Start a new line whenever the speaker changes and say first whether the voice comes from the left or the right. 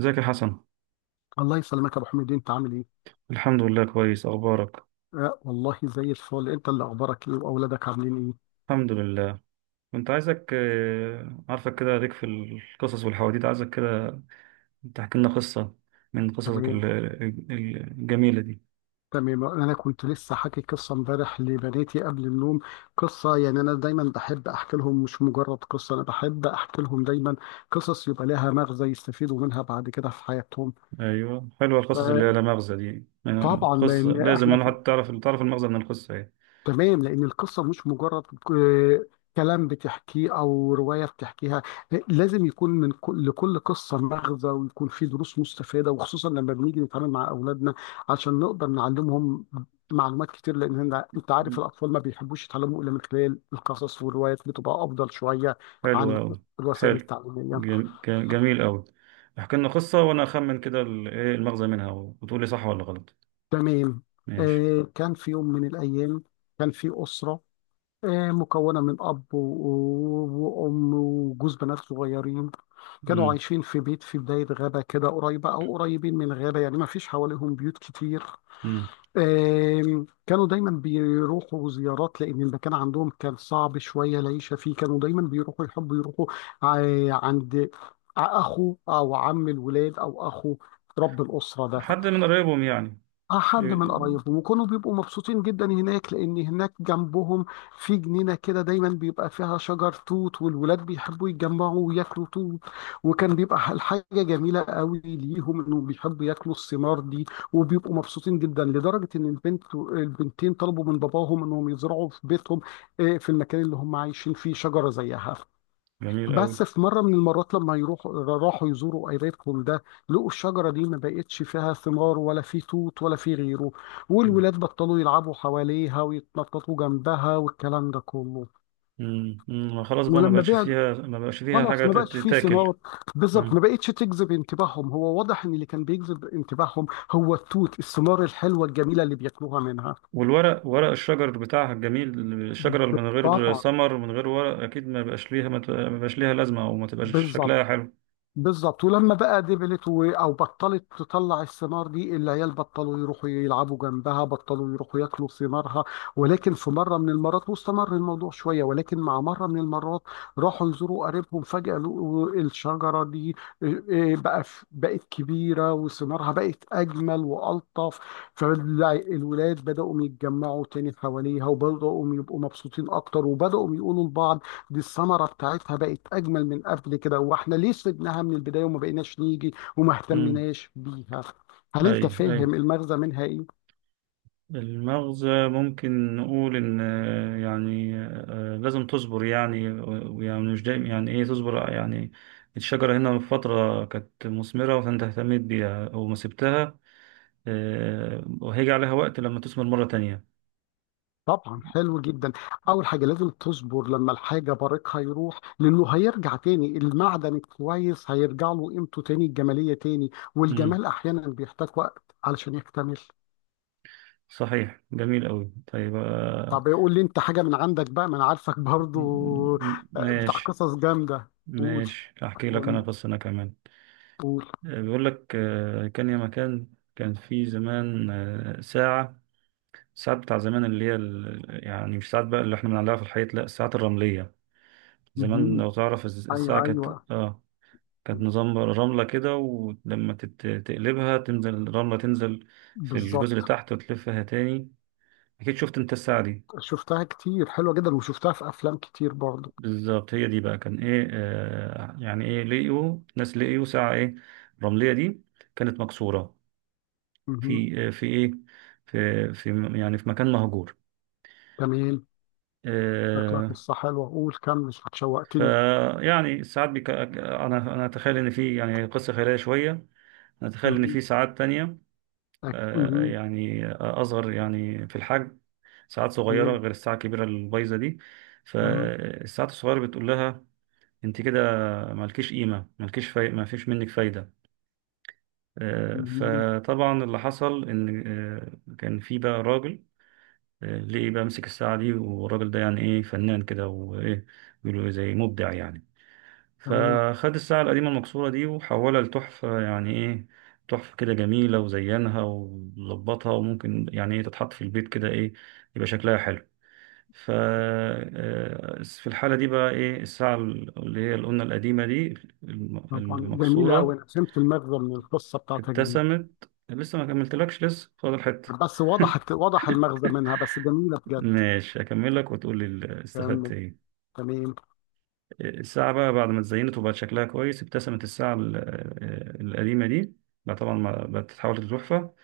right: ازيك يا حسن؟
left: الله يسلمك يا ابو حميد، انت عامل ايه؟
right: الحمد لله، كويس. اخبارك؟
left: آه والله زي الفل. انت اللي اخبارك ايه، واولادك عاملين ايه؟
right: الحمد لله. كنت عايزك، عارفك كده ليك في القصص والحواديت، عايزك كده تحكي لنا قصة من قصصك
left: تمام.
right: الجميلة دي.
left: تمام، انا كنت لسه حاكي قصه امبارح لبناتي قبل النوم. قصه، يعني انا دايما بحب احكي لهم مش مجرد قصه، انا بحب احكي لهم دايما قصص يبقى لها مغزى يستفيدوا منها بعد كده في حياتهم.
right: ايوه، حلوة القصص اللي هي لا مغزى دي.
left: فطبعا
right: قصة
left: لان
right: لازم
left: احنا،
right: انا، حتى تعرف، المغزى من القصة ايه.
left: تمام، لأن القصة مش مجرد كلام بتحكيه أو رواية بتحكيها. لازم يكون من كل لكل قصة مغزى، ويكون فيه دروس مستفادة، وخصوصا لما بنيجي نتعامل مع أولادنا عشان نقدر نعلمهم معلومات كتير، لأن أنت عارف
right: مم.
left: الأطفال ما بيحبوش يتعلموا إلا من خلال القصص، والروايات بتبقى أفضل شوية
right: حلوة
left: عن
right: أوي.
left: الوسائل
right: حلو.
left: التعليمية.
right: جميل أوي. احكي لنا قصة وأنا أخمن كده، إيه المغزى منها، وتقول لي صح ولا غلط.
left: تمام.
right: ماشي.
left: آه، كان في يوم من الأيام كان في أسرة، مكونة من أب وأم وجوز بنات صغيرين. كانوا
right: مم.
left: عايشين في بيت في بداية غابة كده، قريبة أو قريبين من غابة، يعني ما فيش حواليهم بيوت كتير.
right: مم.
left: كانوا دايما بيروحوا زيارات لأن المكان عندهم كان صعب شوية العيشة فيه. كانوا دايما بيروحوا، يحبوا يروحوا عند أخو أو عم الولاد، أو أخو رب الأسرة ده.
right: حد من قرايبهم يعني.
left: اه، حد من قرايبهم، وكانوا بيبقوا مبسوطين جدا هناك، لان هناك جنبهم في جنينه كده دايما بيبقى فيها شجر توت، والولاد بيحبوا يتجمعوا وياكلوا توت. وكان بيبقى الحاجه جميله قوي ليهم، انهم بيحبوا ياكلوا الثمار دي. وبيبقوا مبسوطين جدا لدرجه ان البنتين طلبوا من باباهم انهم يزرعوا في بيتهم، في المكان اللي هم عايشين فيه، شجره زيها.
right: جميل أوي.
left: بس في مرة من المرات لما يروحوا، راحوا يزوروا قريبهم ده، لقوا الشجرة دي ما بقتش فيها ثمار، ولا في توت ولا في غيره.
right: مم.
left: والولاد بطلوا يلعبوا حواليها، ويتنططوا جنبها، والكلام ده كله.
right: مم. ما خلاص بقى، ما
left: ولما
right: بقاش
left: بعد،
right: فيها، ما بقاش فيها
left: خلاص
right: حاجة
left: ما بقاش في
right: تتاكل.
left: ثمار. بالظبط، ما
right: مم.
left: بقتش تجذب انتباههم. هو واضح ان اللي كان بيجذب انتباههم هو التوت، الثمار الحلوة الجميلة اللي بياكلوها منها.
right: والورق، ورق الشجر بتاعها الجميل. الشجرة اللي من غير
left: طبعا.
right: ثمر، من غير ورق، أكيد ما بقاش ليها لازمة، أو ما تبقاش
left: بالظبط.
right: شكلها حلو.
left: بالظبط، ولما بقى دبلت او بطلت تطلع الثمار دي، العيال بطلوا يروحوا يلعبوا جنبها، بطلوا يروحوا ياكلوا ثمارها. ولكن في مره من المرات، واستمر الموضوع شويه، ولكن مع مره من المرات راحوا يزوروا قريبهم، فجاه لقوا الشجره دي، إيه، إيه، بقى بقت كبيره، وثمارها بقت اجمل والطف. فالولاد بداوا يتجمعوا تاني حواليها، وبداوا يبقوا مبسوطين اكتر، وبداوا يقولوا لبعض دي الثمره بتاعتها بقت اجمل من قبل كده، واحنا ليه سيبناها من البدايه وما بقيناش نيجي وما
right: مم.
left: اهتمناش بيها. هل انت
right: أي أي.
left: فاهم المغزى منها ايه؟
right: المغزى ممكن نقول إن، لازم تصبر يعني، ويعني مش دايما، يعني إيه، تصبر يعني. الشجرة هنا من فترة كانت مثمرة، فأنت اهتميت بيها أو ما سبتها، وهيجي عليها وقت لما تثمر مرة تانية.
left: طبعا، حلو جدا. اول حاجه لازم تصبر لما الحاجه بريقها يروح، لانه هيرجع تاني، المعدن الكويس هيرجع له قيمته تاني، الجماليه تاني،
right: مم.
left: والجمال احيانا بيحتاج وقت علشان يكتمل.
right: صحيح، جميل قوي. طيب.
left: طب يقول لي انت حاجه من عندك بقى، ما انا عارفك برضو بتاع
right: ماشي.
left: قصص جامده. قول،
right: ماشي، احكي لك انا
left: قول،
right: قصة انا كمان.
left: قول.
right: بيقول لك، كان يا مكان، كان في زمان، ساعة. الساعات بتاع زمان اللي هي، يعني مش ساعات بقى اللي احنا بنعلقها في الحيط، لا، الساعات الرملية.
left: مهم.
right: زمان، لو تعرف،
left: ايوه،
right: الساعة كانت
left: ايوه.
right: اه كانت نظام رملة كده، ولما تقلبها تنزل الرملة، تنزل في الجزء اللي
left: بالظبط،
right: تحت، وتلفها تاني. أكيد شفت أنت الساعة دي.
left: شفتها كتير، حلوة جدا، وشفتها في أفلام كتير برضه.
right: بالظبط. هي دي بقى، كان ايه، لقيوا ناس، لقيوا ساعة، ايه، رملية دي، كانت مكسورة.
left: مهم.
right: في آه في ايه في في يعني في مكان مهجور.
left: تمام. شكلها
right: آه.
left: قصة حلوة، قول كمل شوقتني.
right: فيعني ساعات بيك، انا اتخيل ان في، يعني، قصة خيالية شوية. انا اتخيل ان
left: مهم.
right: في ساعات تانية،
left: مهم.
right: يعني اصغر، يعني في الحجم، ساعات صغيرة
left: تمام.
right: غير الساعة الكبيرة البايظة دي.
left: مهم.
right: فالساعات الصغيرة بتقول لها، انت كده مالكيش قيمة، ما فيش منك فايدة.
left: مهم.
right: فطبعا اللي حصل ان، كان في بقى راجل، ليه بقى مسك الساعه دي. والراجل ده، يعني ايه، فنان كده، وايه، بيقولوا، زي مبدع يعني.
left: تمام،
right: فخد الساعه القديمه المكسوره دي وحولها لتحفه، يعني ايه، تحفه كده جميله، وزينها وظبطها، وممكن، يعني ايه، تتحط في البيت كده، ايه، يبقى شكلها حلو. ف آه، في الحاله دي بقى، ايه، الساعه اللي هي اللي قلنا القديمه دي،
left: طبعا جميلة أوي.
right: المكسوره،
left: أنا فهمت المغزى من القصة بتاعتك دي.
right: ابتسمت. لسه ما كملتلكش، لسه فاضل حتة.
left: بس وضحت، وضح المغزى منها، بس جميلة بجد.
right: ماشي، أكمل لك وتقول لي استفدت
left: كمل.
right: إيه.
left: تمام.
right: الساعة بقى بعد ما اتزينت وبقت شكلها كويس، ابتسمت الساعة القديمة دي. بقى طبعا ما بقت تتحول لتحفة.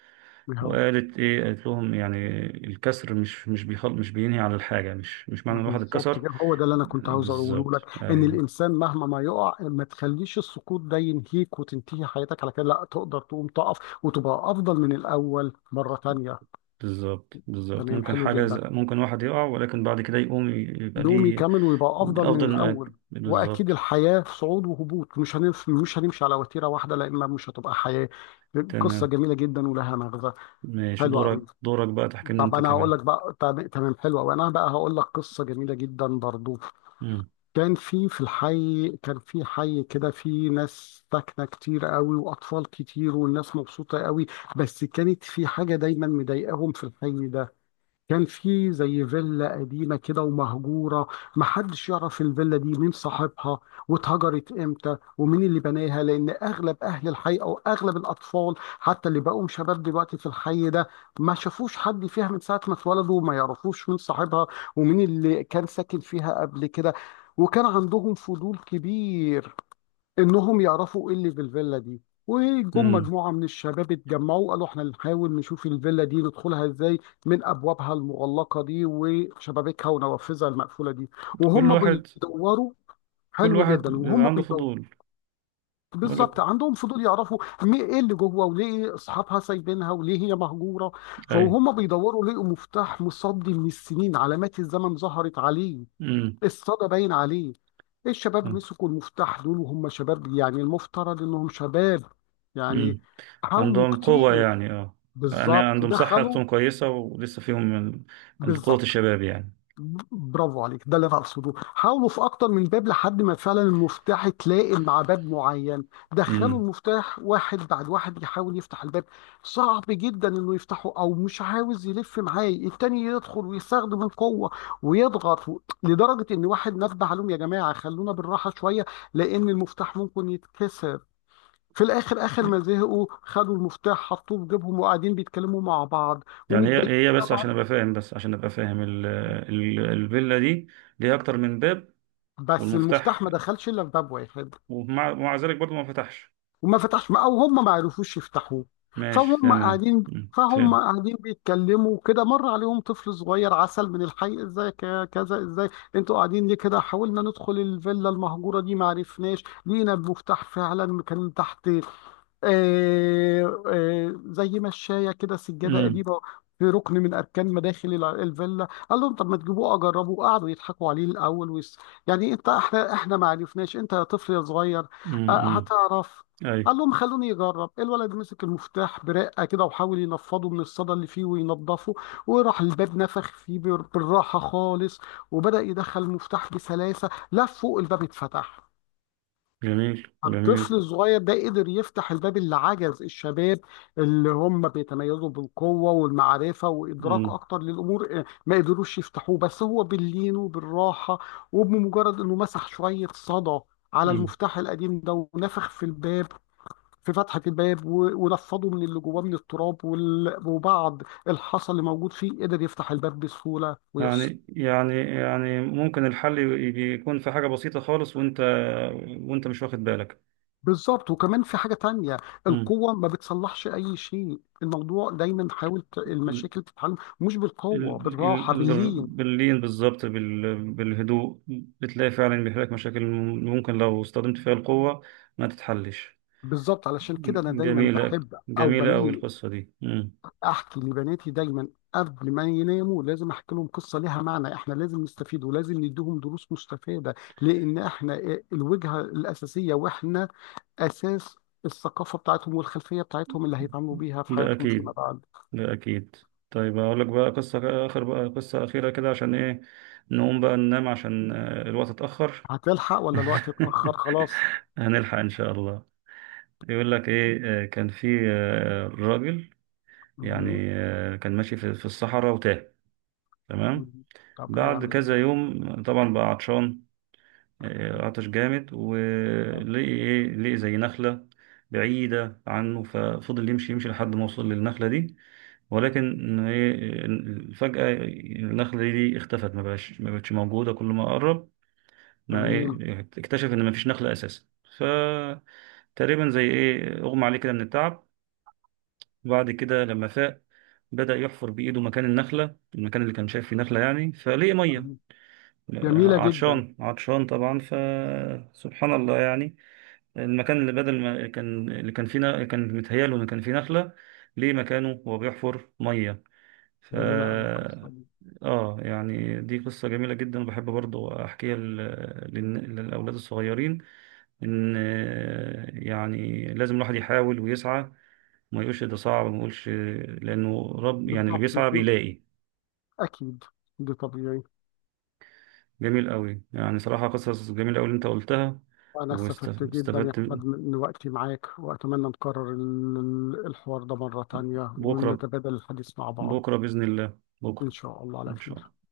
right: وقالت إيه، قالت لهم، يعني الكسر مش بينهي على الحاجة، مش معنى الواحد
left: بالظبط
right: اتكسر.
left: كده، هو ده اللي انا كنت عاوز اقوله لك،
right: بالظبط،
left: ان
right: أيوه.
left: الانسان مهما ما يقع، ما تخليش السقوط ده ينهيك وتنتهي حياتك على كده. لا، تقدر تقوم تقف وتبقى افضل من الاول مره تانية.
right: بالظبط، بالظبط،
left: تمام،
right: ممكن
left: حلو
right: حاجة
left: جدا.
right: ممكن واحد يقع، ولكن بعد كده يقوم يبقى
left: نقوم
right: ليه
left: يكمل ويبقى افضل من
right: أفضل.
left: الاول. واكيد
right: بالظبط.
left: الحياه في صعود وهبوط، مش هنمشي على وتيره واحده، لان مش هتبقى حياه. قصه
right: تمام.
left: جميله جدا ولها مغزى.
right: ماشي،
left: حلوه
right: دورك
left: قوي.
right: دورك بقى تحكي لنا
left: طب
right: انت
left: انا
right: كمان.
left: هقول لك بقى، تمام، حلوه. وانا بقى هقول لك قصه جميله جدا برضو.
right: امم.
left: كان في في الحي كان في حي كده في ناس ساكنة كتير قوي وأطفال كتير، والناس مبسوطة قوي. بس كانت في حاجة دايما مضايقاهم في الحي ده. كان في زي فيلا قديمة كده ومهجورة. محدش يعرف الفيلا دي مين صاحبها، واتهجرت امتى، ومين اللي بناها. لأن أغلب أهل الحي، أو أغلب الأطفال حتى اللي بقوا شباب دلوقتي في الحي ده، ما شافوش حد فيها من ساعة ما اتولدوا، وما يعرفوش مين صاحبها ومين اللي كان ساكن فيها قبل كده. وكان عندهم فضول كبير انهم يعرفوا ايه اللي في الفيلا دي. وجم
right: امم.
left: مجموعه من الشباب اتجمعوا، قالوا احنا نحاول نشوف الفيلا دي ندخلها ازاي من ابوابها المغلقه دي وشبابيكها ونوافذها المقفوله دي.
right: كل
left: وهم
right: واحد،
left: بيدوروا.
right: كل
left: حلو
right: واحد
left: جدا.
right: بيبقى
left: وهم
right: عنده
left: بيدوروا،
right: فضول. بقول لك.
left: بالظبط، عندهم فضول يعرفوا ايه اللي جوه، وليه اصحابها سايبينها وليه هي مهجوره.
right: اي.
left: فهم بيدوروا، لقوا مفتاح مصدي من السنين، علامات الزمن ظهرت عليه،
right: امم.
left: الصدى باين عليه. الشباب مسكوا المفتاح دول، وهم شباب يعني المفترض انهم شباب يعني،
right: امم.
left: حاولوا
right: عندهم قوة،
left: كتير.
right: يعني اه. يعني
left: بالظبط.
right: عندهم
left: دخلوا.
right: صحتهم كويسة، ولسه فيهم من قوة
left: بالظبط،
right: الشباب يعني.
left: برافو عليك، ده اللي انا اقصده. حاولوا في اكتر من باب لحد ما فعلا المفتاح يتلائم مع باب معين. دخلوا
right: امم.
left: المفتاح واحد بعد واحد يحاول يفتح الباب. صعب جدا انه يفتحه، او مش عاوز يلف. معايا التاني يدخل ويستخدم القوه ويضغط لدرجه ان واحد نبه عليهم يا جماعه خلونا بالراحه شويه، لان المفتاح ممكن يتكسر. في الاخر، اخر ما زهقوا، خدوا المفتاح حطوه في جيبهم وقاعدين بيتكلموا مع بعض
right: يعني
left: ومتضايقين
right: هي هي، بس عشان
left: طبعا.
right: ابقى فاهم، الفيلا دي ليها اكتر من باب؟
left: بس
right: والمفتاح،
left: المفتاح ما دخلش الا في باب واحد،
right: ومع ذلك برضه ما فتحش؟
left: وما فتحش، او هم ما عرفوش يفتحوه.
right: ماشي،
left: فهم
right: تمام،
left: قاعدين
right: مم،
left: فهم
right: فهمت.
left: قاعدين بيتكلموا كده، مر عليهم طفل صغير عسل من الحي، ازاي كذا، ازاي انتوا قاعدين ليه كده؟ حاولنا ندخل الفيلا المهجوره دي ما عرفناش. لقينا المفتاح فعلا كان تحت زي مشاية كده، سجادة
right: امم.
left: قديمة في ركن من أركان مداخل الفيلا. قال لهم طب ما تجيبوه أجربه. قعدوا يضحكوا عليه الأول، يعني أنت، إحنا ما عرفناش، أنت يا طفل يا صغير
right: امم.
left: هتعرف؟
right: اي.
left: قال لهم خلوني يجرب. الولد مسك المفتاح برقة كده، وحاول ينفضه من الصدى اللي فيه وينضفه، وراح الباب نفخ فيه بالراحة خالص، وبدأ يدخل المفتاح بسلاسة، لف فوق، الباب اتفتح.
right: جميل،
left: الطفل
right: جميل.
left: الصغير ده قدر يفتح الباب اللي عجز الشباب، اللي هم بيتميزوا بالقوة والمعرفة وإدراك
right: مم.
left: أكتر للأمور، ما قدروش يفتحوه، بس هو باللين وبالراحة. وبمجرد إنه مسح شوية صدى على
right: مم.
left: المفتاح القديم ده ونفخ في الباب، في فتحة الباب ونفضه من اللي جواه من التراب وبعض الحصى اللي موجود فيه، قدر يفتح الباب بسهولة ويسر.
right: يعني، ممكن الحل يكون في حاجة بسيطة خالص، وانت مش واخد بالك.
left: بالظبط، وكمان في حاجة تانية.
right: مم.
left: القوة ما بتصلحش أي شيء. الموضوع دايما حاول
right: ال-
left: المشاكل تتحل مش بالقوة،
right: ال-
left: بالراحة باللين.
right: باللين، بالظبط، بالهدوء، بتلاقي فعلا بيحل لك مشاكل. ممكن لو استخدمت فيها القوة ما تتحلش.
left: بالظبط، علشان كده أنا دايما
right: جميلة.
left: بحب أو
right: جميلة أوي
left: بميل
right: القصة دي. مم.
left: أحكي لبناتي دايما. قبل ما يناموا لازم أحكي لهم قصة لها معنى. إحنا لازم نستفيد، ولازم نديهم دروس مستفادة، لأن إحنا الوجهة الأساسية، وإحنا أساس الثقافة بتاعتهم والخلفية بتاعتهم اللي هيتعاملوا بيها في
right: ده
left: حياتهم فيما
right: أكيد.
left: بعد.
right: لا، أكيد. طيب، أقول لك بقى قصة آخر بقى قصة أخيرة كده، عشان إيه، نقوم بقى ننام، عشان الوقت اتأخر.
left: هتلحق ولا الوقت اتأخر خلاص؟
right: هنلحق إن شاء الله. يقول لك إيه، كان في، راجل،
left: مهم.
right: يعني، كان ماشي في الصحراء وتاه. تمام.
left: مم. طب لا،
right: بعد
left: يعمل ايه
right: كذا
left: بقى؟
right: يوم طبعا بقى عطشان،
left: مم.
right: عطش جامد،
left: طبعا.
right: ولقي إيه لقي زي نخلة بعيدة عنه، ففضل يمشي يمشي لحد ما وصل للنخلة دي. ولكن إيه، فجأة النخلة دي اختفت، ما بقتش موجودة. كل ما قرب، ما
left: تمام.
right: إيه اكتشف إن ما فيش نخلة أساسا. ف تقريبا، زي إيه أغمى عليه كده من التعب. وبعد كده لما فاق، بدأ يحفر بإيده مكان النخلة، المكان اللي كان شايف فيه نخلة يعني، فلقي مية.
left: تمام. جميلة جدا.
right: عطشان، عطشان طبعا، فسبحان الله يعني. المكان اللي بدل ما كان، اللي كان فيه كان متهيأله إن كان فيه نخلة، ليه مكانه وهو بيحفر مية. ف
left: جميلة أوي القصة دي.
right: اه يعني دي قصة جميلة جدا، وبحب برضو احكيها للاولاد الصغيرين، ان، يعني لازم الواحد يحاول ويسعى، ما يقولش ده صعب، ما يقولش، لانه رب يعني، اللي
left: بالظبط،
right: بيسعى بيلاقي.
left: أكيد، ده طبيعي.
right: جميل قوي، يعني صراحة قصص جميلة قوي اللي انت قلتها.
left: أنا استفدت جدا يا
right: واستفدت.
left: أحمد من وقتي معاك، وأتمنى نكرر الحوار ده مرة تانية
right: بكرة.
left: ونتبادل الحديث مع بعض
right: بكرة بإذن الله،
left: إن
right: بكرة.
left: شاء الله على
right: ان شاء
left: خير.
right: الله.